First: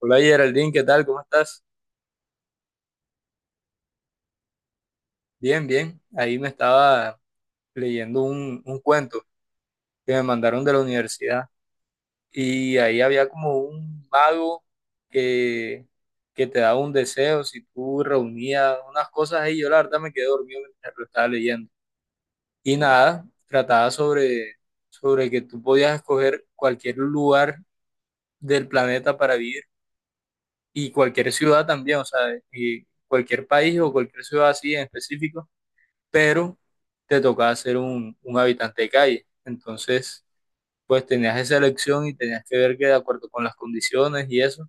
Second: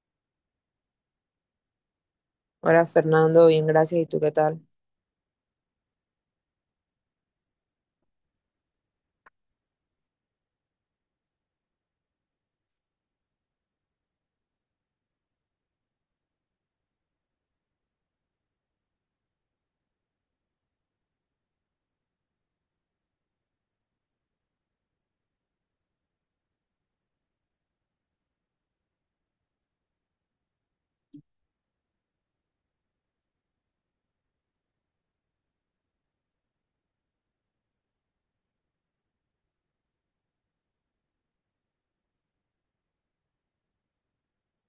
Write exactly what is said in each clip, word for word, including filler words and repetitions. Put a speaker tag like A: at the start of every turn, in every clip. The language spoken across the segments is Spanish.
A: Hola Geraldine, ¿qué tal? ¿Cómo estás?
B: Hola Fernando, bien, gracias. ¿Y tú qué tal?
A: Bien, bien. Ahí me estaba leyendo un, un cuento que me mandaron de la universidad y ahí había como un mago que, que te daba un deseo si tú reunías unas cosas ahí. Yo la verdad me quedé dormido mientras lo estaba leyendo. Y nada, trataba sobre, sobre que tú podías escoger cualquier lugar del planeta para vivir y cualquier ciudad también, o sea, y cualquier país o cualquier ciudad así en específico pero te tocaba ser un, un habitante de calle. Entonces, pues tenías esa elección y tenías que ver que de acuerdo con las condiciones y eso,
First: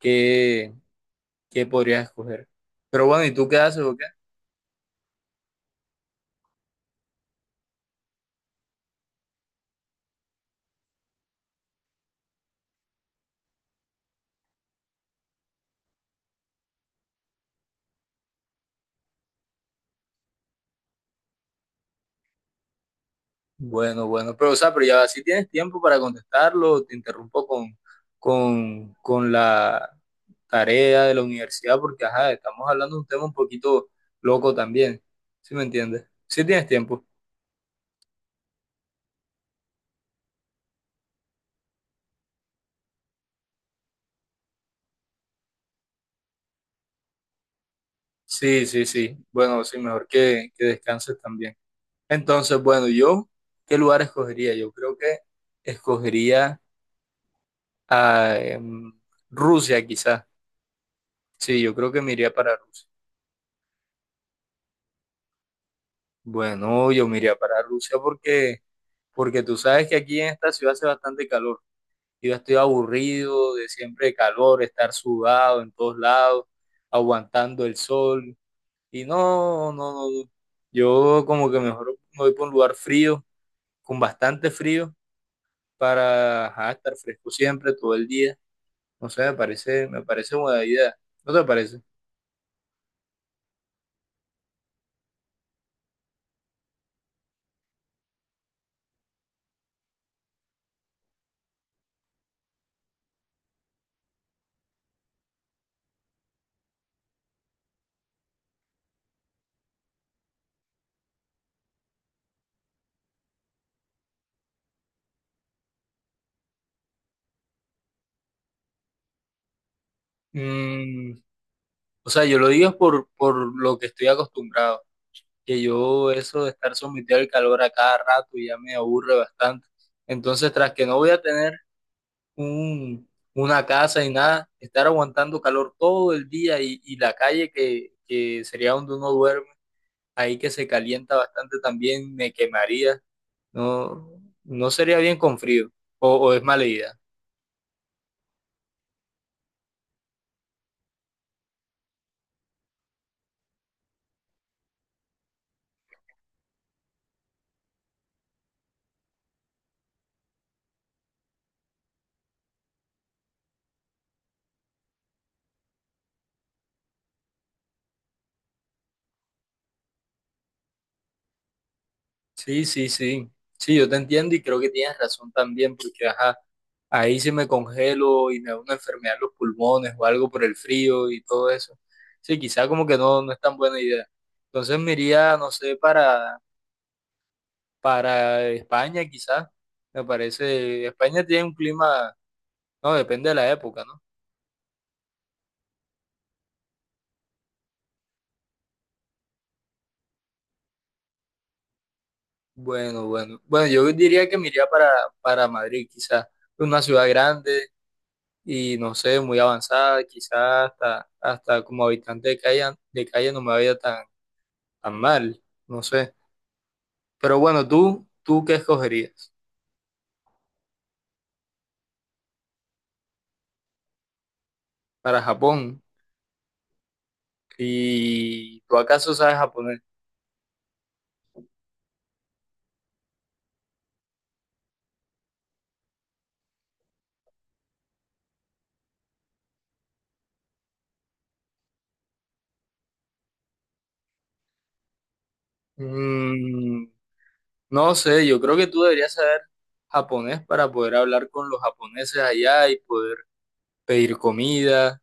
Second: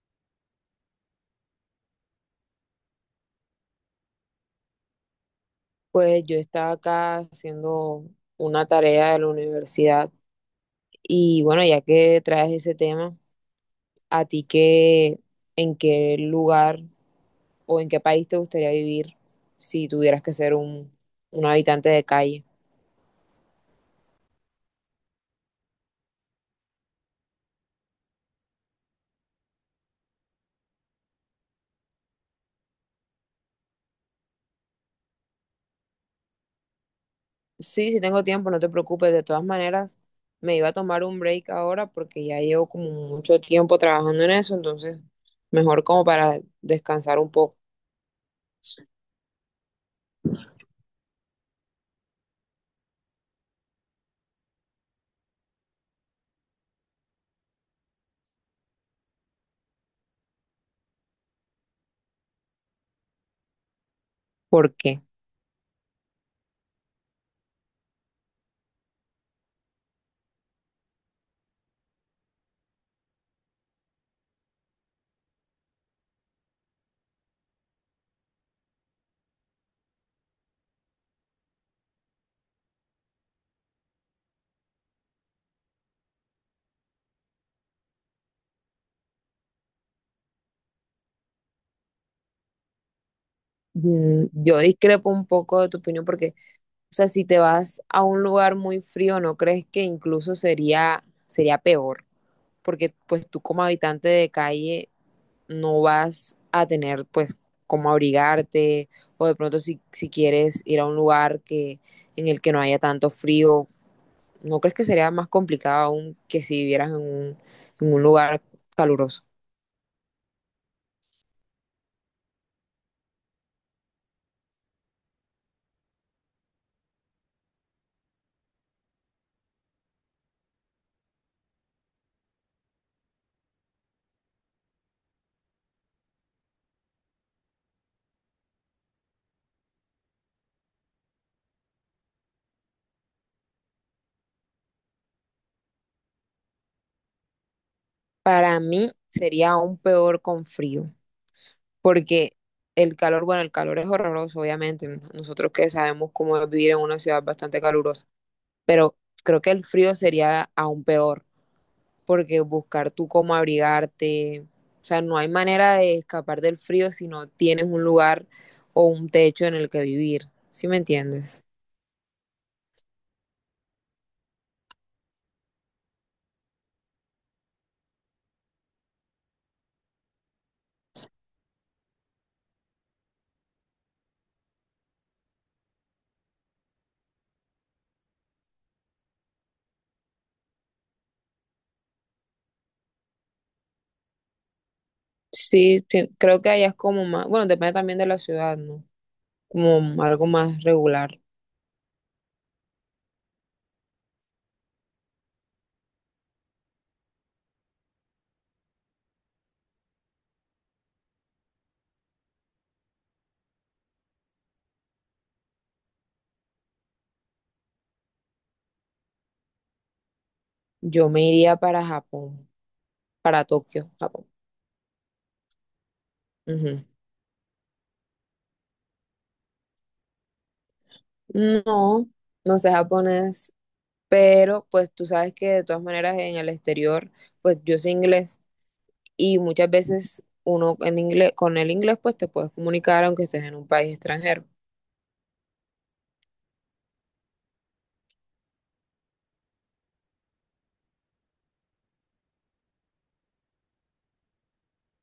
A: qué, qué podrías escoger. Pero bueno, ¿y tú qué haces o qué?
B: Pues yo estaba acá haciendo una tarea de la universidad y bueno, ya que traes ese tema, ¿a ti qué, en qué lugar o en qué país te gustaría vivir si tuvieras que ser un, un habitante de calle?
A: Bueno, bueno, pero o sea, pero ya si tienes tiempo para contestarlo, te interrumpo con, con, con la tarea de la universidad, porque ajá, estamos hablando de un tema un poquito loco también, ¿sí me entiendes? Si tienes tiempo.
B: Sí, sí tengo tiempo, no te preocupes. De todas maneras, me iba a tomar un break ahora porque ya llevo como mucho tiempo trabajando en eso, entonces mejor como para descansar un poco.
A: Sí, sí, sí. Bueno, sí, mejor que, que descanses también. Entonces, bueno, yo, ¿qué lugar escogería? Yo creo que escogería a em, Rusia, quizás. Sí, yo creo que me iría para Rusia.
B: ¿Por qué?
A: Bueno, yo me iría para Rusia porque, porque tú sabes que aquí en esta ciudad hace bastante calor. Yo estoy aburrido de siempre calor, estar sudado en todos lados, aguantando el sol. Y no, no, no, no. Yo como que mejor me voy por un lugar frío, con bastante frío, para ajá, estar fresco siempre, todo el día. No sé, me parece, me parece buena idea. ¿No te parece?
B: Mm, yo discrepo un poco de tu opinión porque, o sea, si te vas a un lugar muy frío, ¿no crees que incluso sería, sería peor? Porque pues tú como habitante de calle no vas a tener pues cómo abrigarte o de pronto si, si quieres ir a un lugar que, en el que no haya tanto frío, ¿no crees que sería más complicado aún que si vivieras en un, en un lugar caluroso?
A: Mm, o sea, yo lo digo es por, por lo que estoy acostumbrado, que yo eso de estar sometido al calor a cada rato ya me aburre bastante. Entonces, tras que no voy a tener un, una casa y nada, estar aguantando calor todo el día y, y la calle que, que sería donde uno duerme, ahí que se calienta bastante también, me quemaría. No, no sería bien con frío, o, o es mala idea.
B: Para mí sería aún peor con frío, porque el calor, bueno, el calor es horroroso, obviamente, n- nosotros que sabemos cómo es vivir en una ciudad bastante calurosa, pero creo que el frío sería aún peor, porque buscar tú cómo abrigarte, o sea, no hay manera de escapar del frío si no tienes un lugar o un techo en el que vivir, ¿sí me entiendes?
A: Sí, sí, sí. Sí, yo te entiendo y creo que tienes razón también, porque ajá, ahí si me congelo y me da una enfermedad en los pulmones o algo por el frío y todo eso. Sí, quizá como que no, no es tan buena idea. Entonces me iría, no sé, para, para España, quizá. Me parece, España tiene un clima, no, depende de la época, ¿no?
B: Sí, te- creo que allá es como más, bueno, depende también de la ciudad, ¿no? Como algo más regular.
A: Bueno, bueno. Bueno, yo diría que me iría para, para Madrid, quizá. Una ciudad grande y no sé, muy avanzada, quizás hasta, hasta como habitante de calle, de calle no me vaya tan, tan mal, no sé. Pero bueno, tú, ¿tú qué escogerías
B: Yo me iría para Japón, para Tokio, Japón.
A: para Japón?
B: Ujú.
A: ¿Y tú acaso sabes japonés?
B: No, no sé japonés, pero pues tú sabes que de todas maneras en el exterior, pues yo sé inglés y muchas veces uno en inglés, con el inglés pues te puedes comunicar aunque estés en un país extranjero.
A: Mm, no sé, yo creo que tú deberías saber japonés para poder hablar con los japoneses allá y poder pedir comida,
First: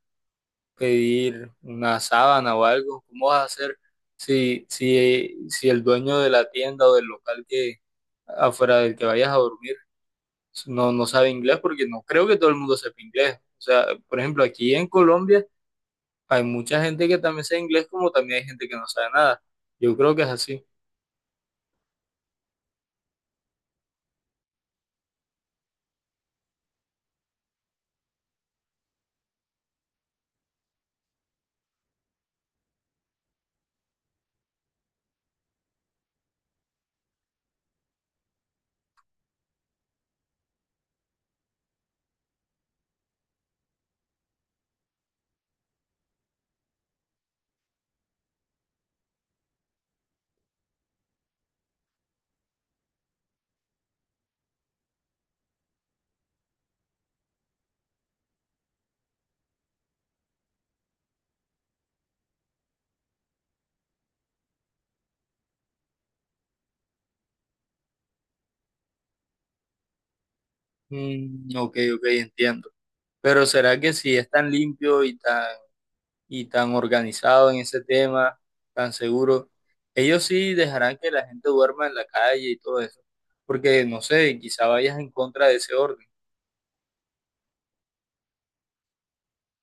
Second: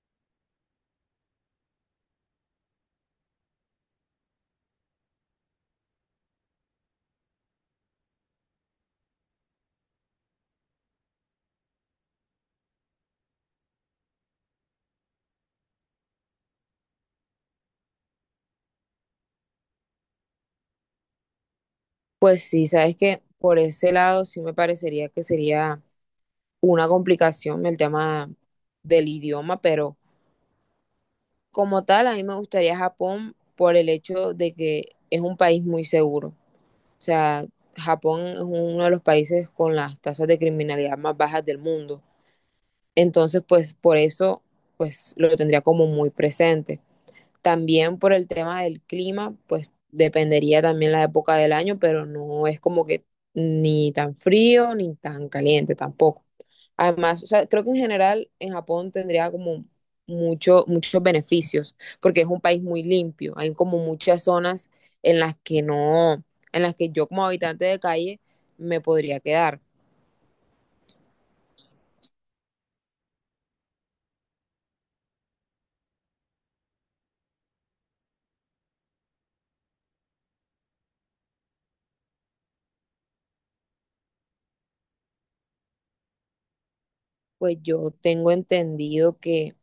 A: pedir una sábana o algo. ¿Cómo vas a hacer si, si, si el dueño de la tienda o del local que afuera del que vayas a dormir no, no sabe inglés? Porque no creo que todo el mundo sepa inglés. O sea, por ejemplo, aquí en Colombia hay mucha gente que también sabe inglés como también hay gente que no sabe nada. Yo creo que es así.
B: Pues sí, sabes que por ese lado sí me parecería que sería una complicación el tema del idioma, pero como tal a mí me gustaría Japón por el hecho de que es un país muy seguro. O sea, Japón es uno de los países con las tasas de criminalidad más bajas del mundo. Entonces, pues por eso, pues lo tendría como muy presente. También por el tema del clima, pues dependería también la época del año, pero no es como que ni tan frío ni tan caliente tampoco. Además, o sea, creo que en general en Japón tendría como mucho, muchos beneficios, porque es un país muy limpio. Hay como muchas zonas en las que no, en las que yo como habitante de calle me podría quedar.
A: Mm, ok, ok, entiendo. Pero ¿será que si es tan limpio y tan, y tan organizado en ese tema, tan seguro, ellos sí dejarán que la gente duerma en la calle y todo eso? Porque, no sé, quizá vayas en contra de ese orden.
B: Pues yo tengo entendido que,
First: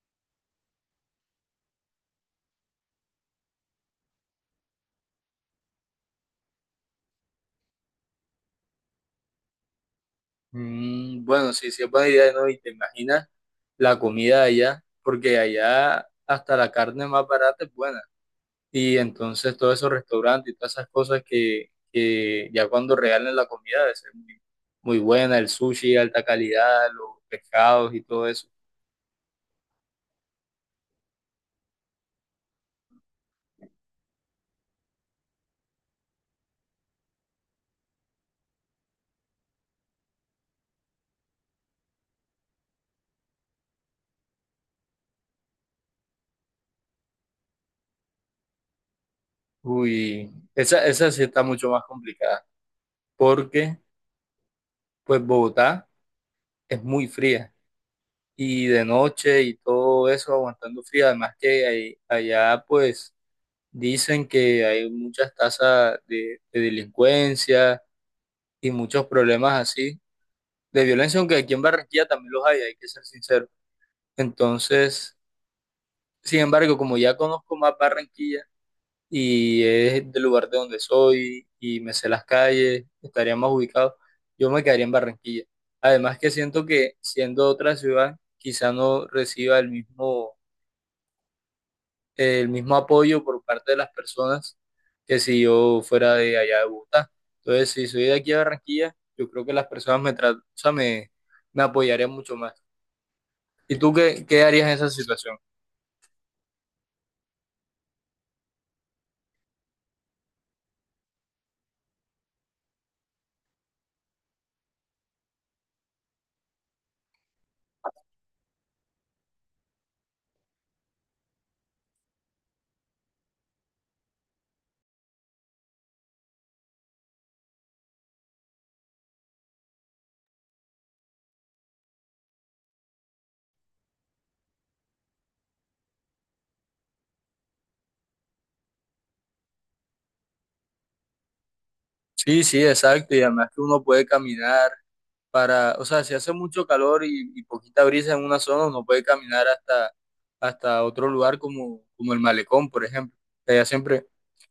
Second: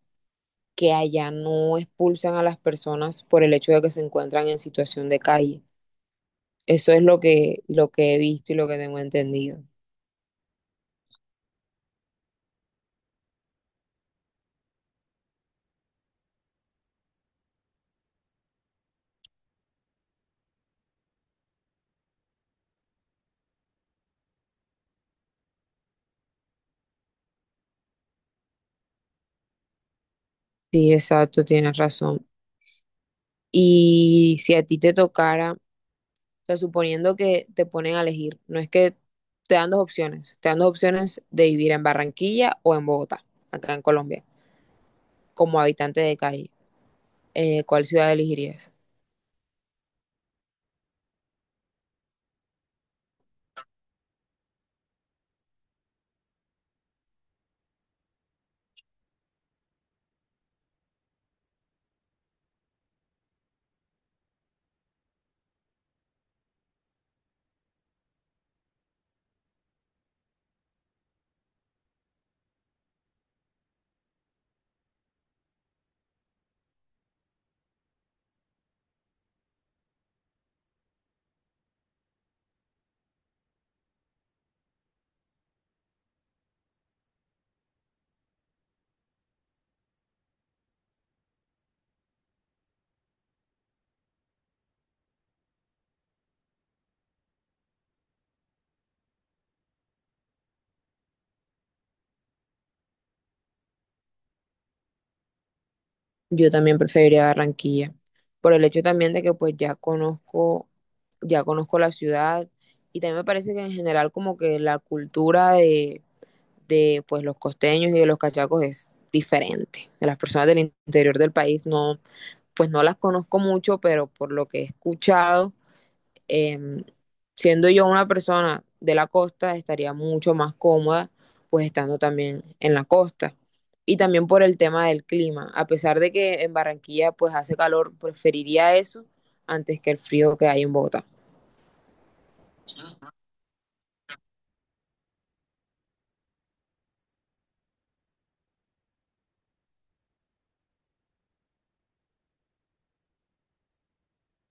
B: que allá no expulsan a las personas por el hecho de que se encuentran en situación de calle. Eso es lo que, lo que he visto y lo que tengo entendido.
A: Mm, bueno, sí, sí es buena idea, ¿no? Y te imaginas la comida de allá, porque allá hasta la carne más barata es buena. Y entonces todos esos restaurantes y todas esas cosas que, que ya cuando regalen la comida debe ser muy, muy buena, el sushi, alta calidad, los pescados y todo eso.
B: Sí, exacto, tienes razón. Y si a ti te tocara, o sea, suponiendo que te ponen a elegir, no es que te dan dos opciones, te dan dos opciones de vivir en Barranquilla o en Bogotá, acá en Colombia, como habitante de calle. Eh, ¿cuál ciudad elegirías?
A: Uy, esa, esa sí está mucho más complicada, porque pues Bogotá es muy fría y de noche y todo eso aguantando frío, además que ahí- allá pues dicen que hay muchas tasas de de delincuencia y muchos problemas así de violencia, aunque aquí en Barranquilla también los hay, hay que ser sincero. Entonces, sin embargo, como ya conozco más Barranquilla y es del lugar de donde soy y me sé las calles, estaría más ubicado, yo me quedaría en Barranquilla. Además que siento que siendo otra ciudad, quizá no reciba el mismo el mismo apoyo por parte de las personas que si yo fuera de allá de Bogotá. Entonces, si soy de aquí a Barranquilla, yo creo que las personas me, tra- o sea, me, me apoyarían mucho más. ¿Y tú qué, qué harías en esa situación?
B: Yo también preferiría Barranquilla, por el hecho también de que pues ya conozco, ya conozco la ciudad y también me parece que en general como que la cultura de de pues los costeños y de los cachacos es diferente. De las personas del interior del país no, pues no las conozco mucho, pero por lo que he escuchado, eh, siendo yo una persona de la costa, estaría mucho más cómoda pues estando también en la costa. Y también por el tema del clima. A pesar de que en Barranquilla pues hace calor, preferiría eso antes que el frío que hay en Bogotá.
A: Sí, sí, exacto. Y además que uno puede caminar para, o sea, si hace mucho calor y, y poquita brisa en una zona, uno puede caminar hasta, hasta otro lugar como, como el malecón, por ejemplo. Allá siempre,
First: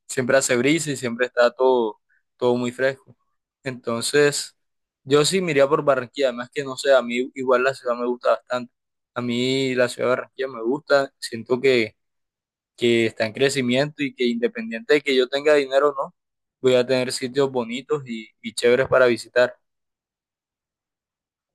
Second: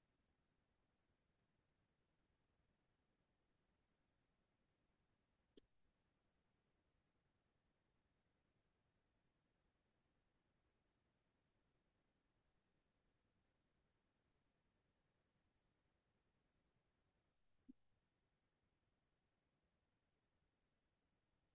A: siempre hace brisa y siempre está todo, todo muy fresco. Entonces, yo sí me iría por Barranquilla, además que no sé, a mí igual la ciudad me gusta bastante. A mí la ciudad de Barranquilla me gusta, siento que, que está en crecimiento y que independiente de que yo tenga dinero o no, voy a tener sitios bonitos y, y chéveres para visitar.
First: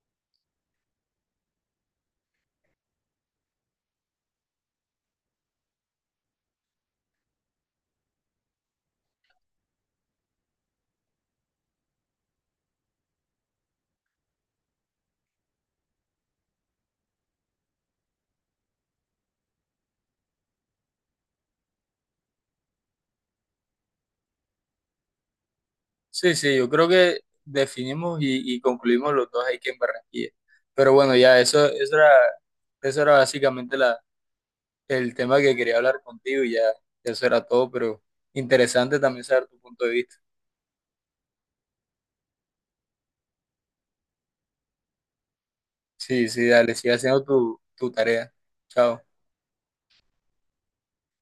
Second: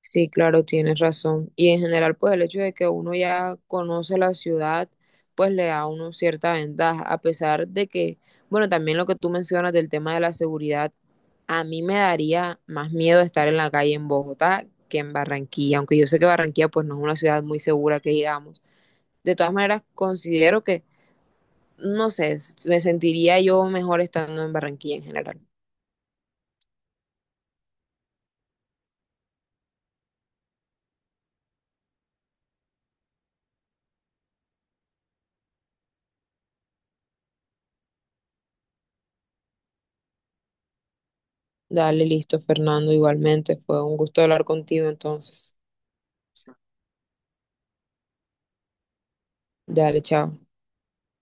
B: Sí, claro, tienes razón. Y en general, pues el hecho de que uno ya conoce la ciudad, pues le da a uno cierta ventaja, a pesar de que, bueno, también lo que tú mencionas del tema de la seguridad, a mí me daría más miedo estar en la calle en Bogotá que en Barranquilla, aunque yo sé que Barranquilla pues no es una ciudad muy segura que digamos. De todas maneras, considero que, no sé, s- me sentiría yo mejor estando en Barranquilla en general.
A: Sí, sí, yo creo que definimos y, y concluimos los dos ahí que en Barranquilla. Pero bueno, ya eso, eso era, eso era básicamente el tema que quería hablar contigo y ya, eso era todo, pero interesante también saber tu punto de vista.
B: Dale, listo, Fernando, igualmente, fue un gusto hablar contigo entonces.
A: Sí, sí, dale, sigue haciendo tu, tu tarea. Chao.
B: Dale, chao.